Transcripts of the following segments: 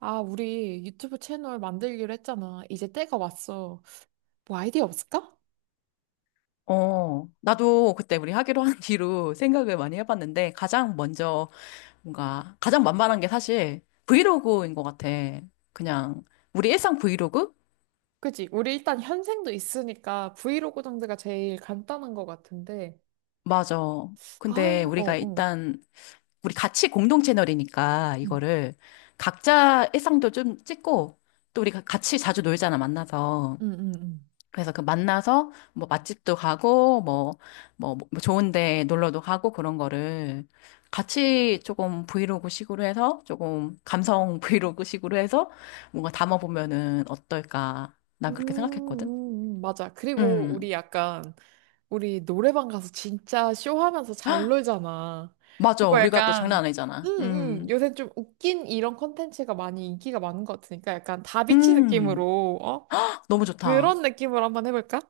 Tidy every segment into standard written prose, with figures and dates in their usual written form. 아, 우리 유튜브 채널 만들기로 했잖아. 이제 때가 왔어. 뭐 아이디어 없을까? 나도 그때 우리 하기로 한 뒤로 생각을 많이 해봤는데 가장 먼저 뭔가 가장 만만한 게 사실 브이로그인 것 같아. 그냥 우리 일상 브이로그? 그치? 우리 일단 현생도 있으니까 브이로그 정도가 제일 간단한 것 같은데. 맞아. 근데 아, 어, 우리가 어. 일단 우리 같이 공동 채널이니까 응, 이거를 각자 일상도 좀 찍고 또 우리가 같이 자주 놀잖아, 만나서. 응, 응. 응. 그래서 그 만나서 뭐 맛집도 가고 뭐 좋은 데 놀러도 가고 그런 거를 같이 조금 브이로그 식으로 해서 조금 감성 브이로그 식으로 해서 뭔가 담아보면은 어떨까. 난 그렇게 생각했거든. 맞아. 그리고 음. 우리 약간, 우리 노래방 가서 진짜 쇼하면서 잘 놀잖아. 맞아. 그거 우리가 또 약간, 장난 응, 아니잖아. 응. 음. 요새 좀 웃긴 이런 콘텐츠가 많이 인기가 많은 것 같으니까 약간 다비치 음. 느낌으로, 어? 너무 좋다. 그런 느낌으로 한번 해볼까?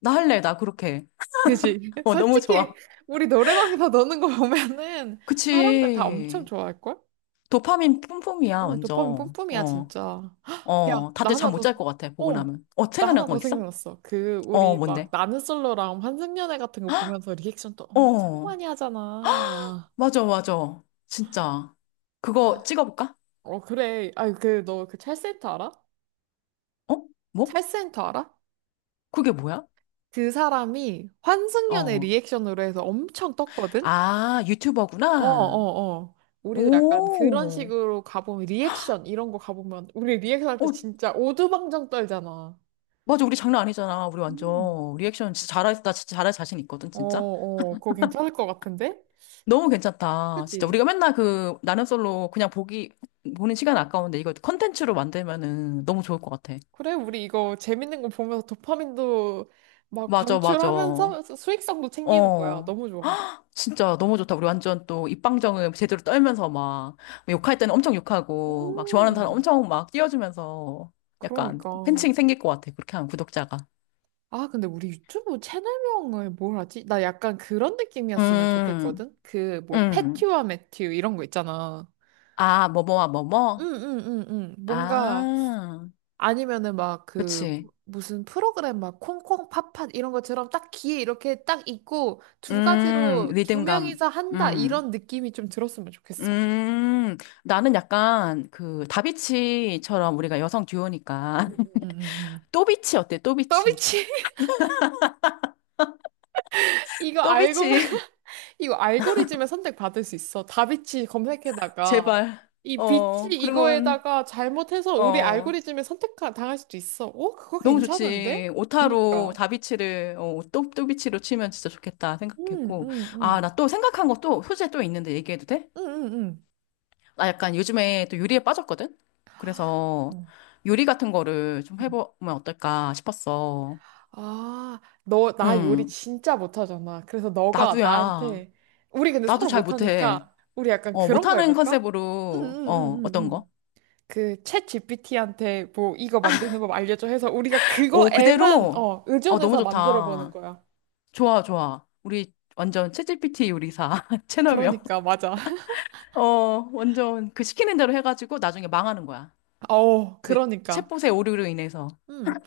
나 할래. 나 그렇게. 그지? 어, 너무 솔직히 좋아. 우리 노래방에서 노는 거 보면은 사람들 다 엄청 그치. 좋아할걸? 도파민 뿜뿜이야, 응, 도파민 완전. 뿜뿜이야 어. 진짜. 야, 어. 나 다들 하나 잠 못 더, 잘 것 같아, 보고 어, 나면. 어, 나 생각난 하나 거 더 있어? 생각났어. 그 어, 우리 막 뭔데? 나는 솔로랑 환승연애 같은 거 보면서 리액션 또 엄청 어, 많이 하잖아. 맞아, 맞아. 진짜. 그거 아, 찍어볼까? 어 그래. 아, 그 너 그 찰센터 알아? 어? 뭐? 찰센터 알아? 그게 뭐야? 그 사람이 환승연애 어. 리액션으로 해서 엄청 떴거든? 아, 어, 유튜버구나. 어, 어. 우리도 약간 그런 오. 식으로 가보면 리액션 이런 거 가보면 우리 리액션 할 때 어, 진짜 오두방정 떨잖아. 맞아. 우리 장난 아니잖아. 우리 음. 완전 리액션 진짜 잘할, 나 진짜 잘할 자신 있거든, 어, 진짜. 어. 그거 괜찮을 것 같은데? 너무 괜찮다. 진짜. 그치? 우리가 맨날 그, 나는 솔로 그냥 보기, 보는 시간 아까운데 이거 컨텐츠로 만들면은 너무 좋을 것 같아. 그래, 우리 이거 재밌는 거 보면서 도파민도 막 맞아, 맞아. 방출하면서 수익성도 챙기는 거야. 어. 너무 좋아. 진짜 너무 좋다. 우리 완전 또 입방정음 제대로 떨면서 막 욕할 때는 엄청 욕하고 막 좋아하는 사람 음, 엄청 막 띄워주면서 약간 그러니까. 팬층이 생길 것 같아. 그렇게 하면 구독자가. 아, 근데 우리 유튜브 채널명을 뭘 하지? 나 약간 그런 느낌이었으면 음, 좋겠거든? 그, 뭐, 음. 패튜와 매튜 이런 거 있잖아. 아, 뭐뭐와 뭐뭐? 응응응응 뭔가 아, 아니면은 막 그 그치. 무슨 프로그램 막 콩콩 팥팥 이런 것처럼 딱 귀에 이렇게 딱 있고 두 가지로 두 리듬감. 명이서 한다 음, 이런 느낌이 좀 들었으면 좋겠어. 음. 나는 약간 그 다비치처럼 우리가 여성 듀오니까 응응응응 또비치 어때? 또비치. 더비치 이거 알고 또비치. 이거 알고리즘에 선택받을 수 있어. 다비치 검색에다가 제발. 이 비치 그러면, 이거에다가 잘못해서 우리 어. 알고리즘에 선택 당할 수도 있어. 어 그거 너무 괜찮은데? 좋지. 오타로 그니까. 다비치를, 또비치로 치면 진짜 좋겠다 생각했고. 아, 나 또 생각한 거 또 소재 또 있는데 얘기해도 돼? 응응응응응응 나 약간 요즘에 또 요리에 빠졌거든? 그래서 요리 같은 거를 좀 음. 해보면 어떨까 싶었어. 아, 나 요리 응, 진짜 못하잖아. 그래서 너가 나도야. 나한테, 우리 근데 나도 서로 잘 못해. 못하니까, 우리 약간 어, 그런 거 못하는 해볼까? 응, 응, 컨셉으로, 응, 응, 어떤 거? 응. 그, 챗 GPT한테 뭐, 이거 만드는 법 알려줘 해서 우리가 오, 그거에만, 그대로? 어, 어, 너무 의존해서 만들어 보는 좋다. 거야. 좋아, 좋아. 우리 완전 챗 g 피티 요리사 채널명. 그러니까, 맞아. 어, 완전 그 시키는 대로 해가지고 나중에 망하는 거야. 어, 그 그러니까. 챗봇의 오류로 인해서. 음,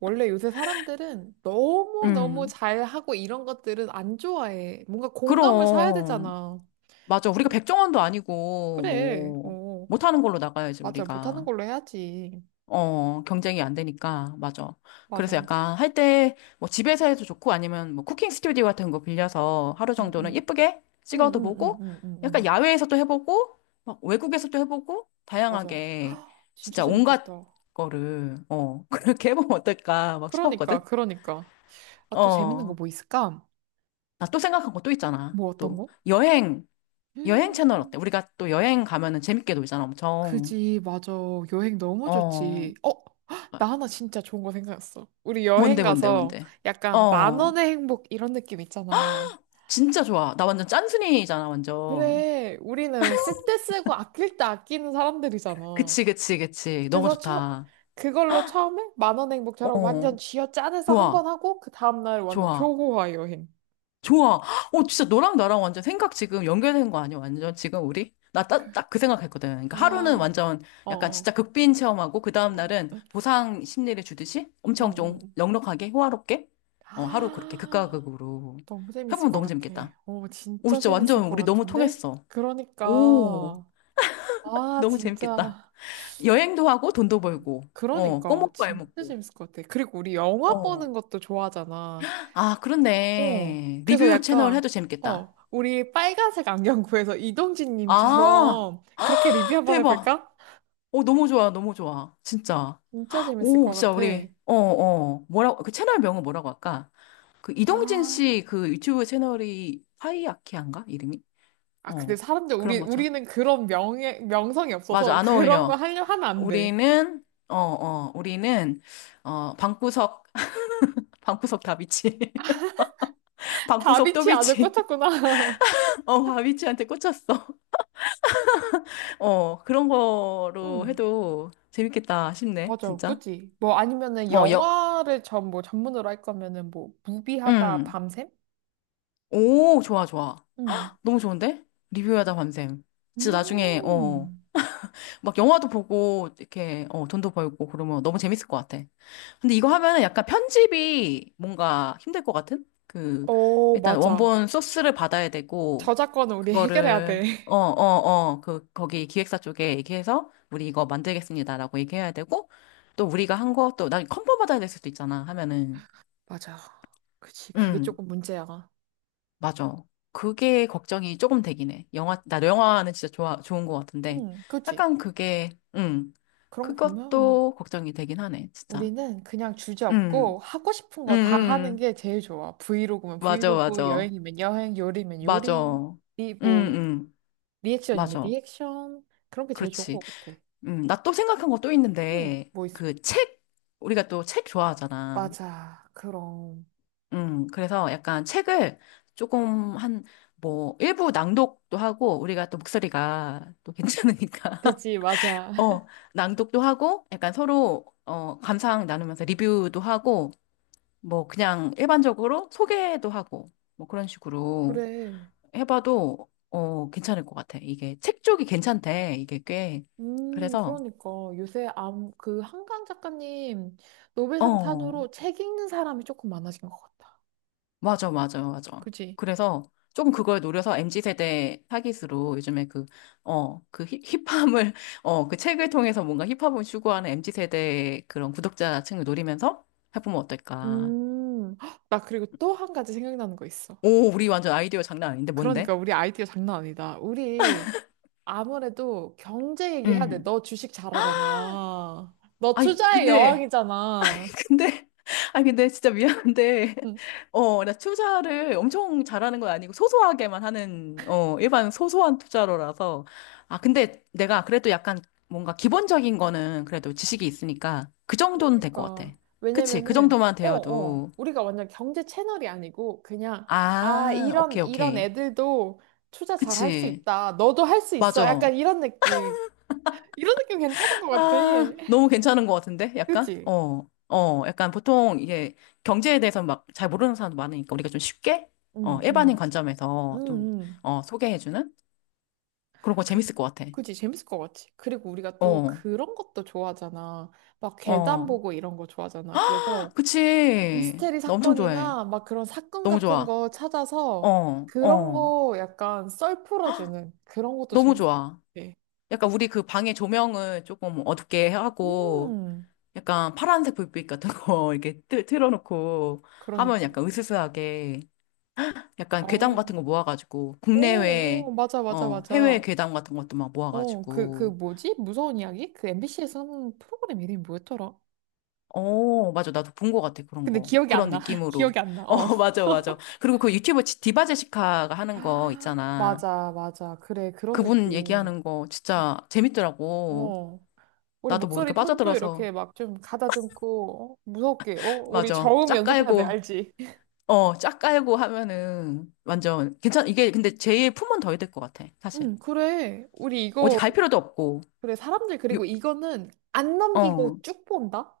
원래 요새 사람들은 너무너무 음, 잘하고 이런 것들은 안 좋아해. 뭔가 공감을 사야 그럼. 되잖아. 맞아. 우리가 그- 백종원도 아니고, 그래, 뭐, 어. 못하는 걸로 나가야지, 맞아. 못하는 우리가. 걸로 해야지. 어, 경쟁이 안 되니까, 맞아. 맞아. 그래서 응, 약간 할 때, 뭐 집에서 해도 좋고 아니면 뭐 쿠킹 스튜디오 같은 거 빌려서 하루 응. 정도는 응, 예쁘게 찍어도 응, 응, 보고, 응, 응, 약간 응. 야외에서도 해보고, 막 외국에서도 해보고, 맞아. 다양하게 헉, 진짜 진짜 온갖 재밌겠다. 거를, 그렇게 해보면 어떨까 막 그러니까, 싶었거든? 그러니까. 아, 또 재밌는 거 어, 뭐 있을까? 나 또 생각한 거 또 있잖아. 뭐 어떤 거? 여행 채널 어때? 음, 우리가 또 여행 가면은 재밌게 놀잖아, 엄청. 그지, 맞아. 여행 너무 어, 좋지. 어? 헉, 나 하나 진짜 좋은 거 생각났어. 우리 여행 뭔데, 뭔데, 가서 뭔데? 약간 만 어. 원의 행복 이런 느낌 있잖아. 진짜 좋아. 나 완전 짠순이잖아, 완전. 그래, 우리는 쓸 때 쓰고 아낄 때 아끼는 사람들이잖아. 그치, 그치, 그치. 너무 그래서 처, 좋다. 그걸로 처음에 10,000원 행복처럼 완전 어, 쥐어 짜내서 한 번 좋아, 하고 그 다음날 완전 좋아, 초호화 여행. 좋아. 어, 진짜 너랑 나랑 완전 생각 지금 연결된 거 아니야, 완전 지금 우리? 나 딱 그 생각했거든. 그러니까 하루는 아, 완전 어, 약간 진짜 어, 극빈 체험하고, 그 어. 다음날은 보상 심리를 주듯이 엄청 음, 좀 음. 넉넉하게, 호화롭게, 하루 그렇게 극과 아, 극으로 너무 재밌을 해보면 것 너무 같아. 재밌겠다. 오, 오, 진짜 진짜 재밌을 완전 것 우리 너무 같은데? 통했어. 오, 그러니까, 아, 너무 재밌겠다. 진짜. 여행도 하고 돈도 응. 벌고, 어, 그러니까, 꺼먹고 진짜 알먹고. 재밌을 것 같아. 그리고 우리 영화 어. 보는 것도 좋아하잖아. 아, 어, 그렇네. 그래서 리뷰 채널 약간, 해도 재밌겠다. 우리 빨간색 안경 구해서 아, 이동진님처럼 그렇게 리뷰 한번 대박. 해볼까? 오, 너무 좋아, 너무 좋아. 진짜. 진짜 재밌을 오, 것 진짜 같아. 우리, 어, 어. 뭐라고, 그 채널 명은 뭐라고 할까? 그 이동진 아, 씨 그 유튜브 채널이 파이아키아인가? 이름이? 아, 근데 어, 사람들, 그런 거죠. 우리는 그런 명예, 명성이 맞아, 없어서 안 그런 거 어울려. 하려 하면 안 돼. 우리는, 어, 어, 우리는, 어, 방구석, 방구석 다비치. 방구석 다비치 아주 또비치. 꽂혔구나. 어, 다비치한테 꽂혔어. 어, 그런 거로 음, 해도 재밌겠다 싶네, 맞아, 그 진짜. 지뭐 아니면은 어, 여, 영화를 뭐 전문으로 할 거면은 뭐, 무비하다 음. 밤샘? 오, 좋아, 좋아. 음, 너무 좋은데? 리뷰하다 밤샘. 진짜 나중에. 음. 막 영화도 보고 이렇게 돈도 벌고 그러면 너무 재밌을 것 같아. 근데 이거 하면은 약간 편집이 뭔가 힘들 것 같은? 그 오 일단 맞아. 원본 소스를 받아야 되고 저작권은 우리 해결해야 그거를 돼. 그 거기 기획사 쪽에 얘기해서 우리 이거 만들겠습니다라고 얘기해야 되고 또 우리가 한 것도 난 컨펌 받아야 될 수도 있잖아 하면은 맞아. 그치. 그게 음. 조금 문제야. 맞아. 그게 걱정이 조금 되긴 해. 나 영화는 진짜 좋아, 좋은 것 같은데. 응, 그치. 약간 그게, 그런 거 보면 그것도 걱정이 되긴 하네, 진짜. 우리는 그냥 주제 음 없고 하고 싶은 음음 거 다 하는 음. 게 제일 좋아. 브이로그면 맞아, 브이로그, 맞아. 여행이면 여행, 요리면 맞아. 요리, 뭐, 음 리액션이면 맞아. 리액션. 그런 게 제일 좋은 그렇지. 것 같아. 나 또 생각한 거 또 응, 있는데, 뭐 있어. 그 책, 우리가 또 책 좋아하잖아. 맞아. 그럼. 그래서 약간 책을 조금 한, 뭐, 일부 낭독도 하고, 우리가 또 목소리가 또 괜찮으니까. 그치, 맞아. 어, 낭독도 하고, 약간 서로, 어, 감상 나누면서 리뷰도 하고, 뭐, 그냥 일반적으로 소개도 하고, 뭐, 그런 식으로 그래. 해봐도, 어, 괜찮을 것 같아. 이게 책 쪽이 괜찮대, 이게 꽤. 그래서, 그러니까 요새 그 한강 작가님 노벨상 어, 탄으로 책 읽는 사람이 조금 많아진 것 같다. 맞아, 맞아, 맞아. 그치? 그래서 조금 그걸 노려서 MZ세대 타깃으로 요즘에 힙함을, 어, 그 책을 통해서 뭔가 힙합을 추구하는 MZ세대 그런 구독자층을 노리면서 해보면 어떨까. 헉, 나 그리고 또 한 가지 생각나는 거 있어. 오, 우리 완전 아이디어 장난 아닌데, 뭔데? 그러니까 우리 아이디어 장난 아니다. 우리 아무래도 경제 얘기해야 돼. 음. 너 주식 잘하잖아. 너 아니, 투자의 근데, 여왕이잖아. 근데, 아니, 근데 진짜 미안한데, 응, 어, 나 투자를 엄청 잘하는 건 아니고, 소소하게만 하는, 일반 소소한 투자로라서. 아, 근데 내가 그래도 약간 뭔가 기본적인 거는 그래도 지식이 있으니까, 그 정도는 될 것 같아. 그러니까. 그치? 그 왜냐면은, 정도만 어, 어. 되어도. 우리가 완전 경제 채널이 아니고, 그냥, 아, 아, 오케이, 이런 오케이. 애들도 투자 잘할 수 그치? 있다. 너도 할 수 있어. 맞아. 약간 이런 느낌. 이런 느낌 괜찮은 것 같아. 아, 예. 너무 괜찮은 것 같은데? 약간? 그치? 약간 보통 이게 경제에 대해서 막 잘 모르는 사람도 많으니까 우리가 좀 쉽게, 응, 일반인 응. 응, 관점에서 좀, 응. 소개해주는? 그런 거 그, 재밌을 것 같아. 그치, 재밌을 것 같지. 그리고 우리가 또 어, 그런 것도 좋아하잖아. 막 계단 어. 보고 이런 거 좋아하잖아. 그래서 그치. 미스테리 나 엄청 좋아해. 사건이나 막 그런 사건 너무 같은 좋아. 거 어, 찾아서 그런 어. 거 약간 썰 헉, 풀어주는 그런 것도 너무 재밌을 좋아. 것 같아. 약간 우리 그 방의 조명을 조금 어둡게 하고, 음, 약간 파란색 불빛 같은 거 이렇게 틀어놓고 하면 그러니까. 약간 으스스하게 약간 괴담 어, 같은 거 모아가지고, 오, 국내외, 오, 맞아, 맞아, 어, 해외 맞아. 괴담 같은 것도 막 어, 그 모아가지고, 뭐지? 무서운 이야기? 그 MBC에서 하는 프로그램 이름이 뭐였더라? 어, 맞아. 나도 본 것 같아. 그런 근데 거. 기억이 안 그런 나. 느낌으로. 기억이 안 나. 어, 어. 맞아, 맞아. 그리고 그 유튜버 디바 제시카가 하는 거 있잖아. 맞아, 맞아. 그래, 그런 그분 느낌. 얘기하는 거 진짜 재밌더라고. 어. 우리 나도 모르게 목소리 톤도 빠져들어서. 이렇게 막 좀 가다듬고, 무섭게, 어? 우리 맞아. 저음 짝 연습해야 돼, 깔고, 알지? 어, 짝 깔고 하면은 완전 괜찮, 이게 근데 제일 품은 더 해야 될 것 같아. 사실. 응, 그래. 우리 어디 이거, 갈 필요도 없고. 그래, 사람들, 유- 그리고 이거는 안 넘기고 어. 쭉 본다?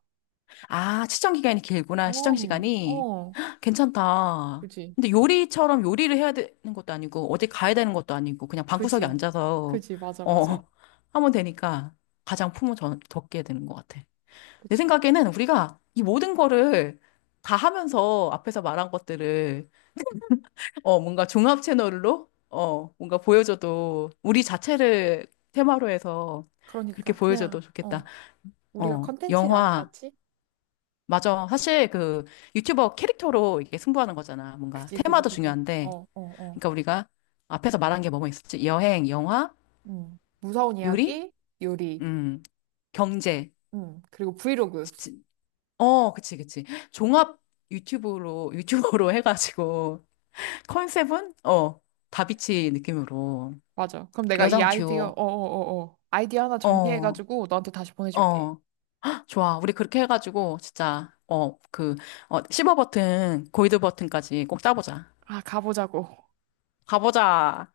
아, 시청 기간이 길구나. 시청 어, 시간이. 어. 괜찮다. 그지, 근데 요리처럼 요리를 해야 되는 것도 아니고, 어디 가야 되는 것도 아니고, 그냥 방구석에 그지, 앉아서, 그지, 맞아, 어, 맞아. 하면 되니까 가장 품을 적게 되는 것 같아. 내 그지. 생각에는 우리가 이 모든 거를 다 하면서 앞에서 말한 것들을, 뭔가 종합 채널로, 뭔가 보여줘도, 우리 자체를 테마로 해서 그렇게 그러니까, 보여줘도 그냥, 좋겠다. 어. 우리가 어, 컨텐츠야, 영화, 맞지? 맞아. 사실 그 유튜버 캐릭터로 이게 승부하는 거잖아. 뭔가 그지, 그지, 테마도 그지. 중요한데, 어, 어, 어. 그러니까 우리가 앞에서 말한 게 뭐뭐 있었지? 여행, 영화, 무서운 요리, 이야기, 요리. 음, 경제. 그리고 브이로그. 지- 어, 그치, 그치. 종합 유튜브로, 유튜버로 해가지고, 컨셉은, 다비치 느낌으로. 맞아. 그럼 내가 이 여성 아이디어, 듀오. 어어어어. 아이디어 하나 어, 정리해가지고 너한테 다시 보내줄게. 어. 좋아. 우리 그렇게 해가지고, 진짜, 실버 버튼, 골드 버튼까지 꼭 따보자. 아, 가보자고. 가보자.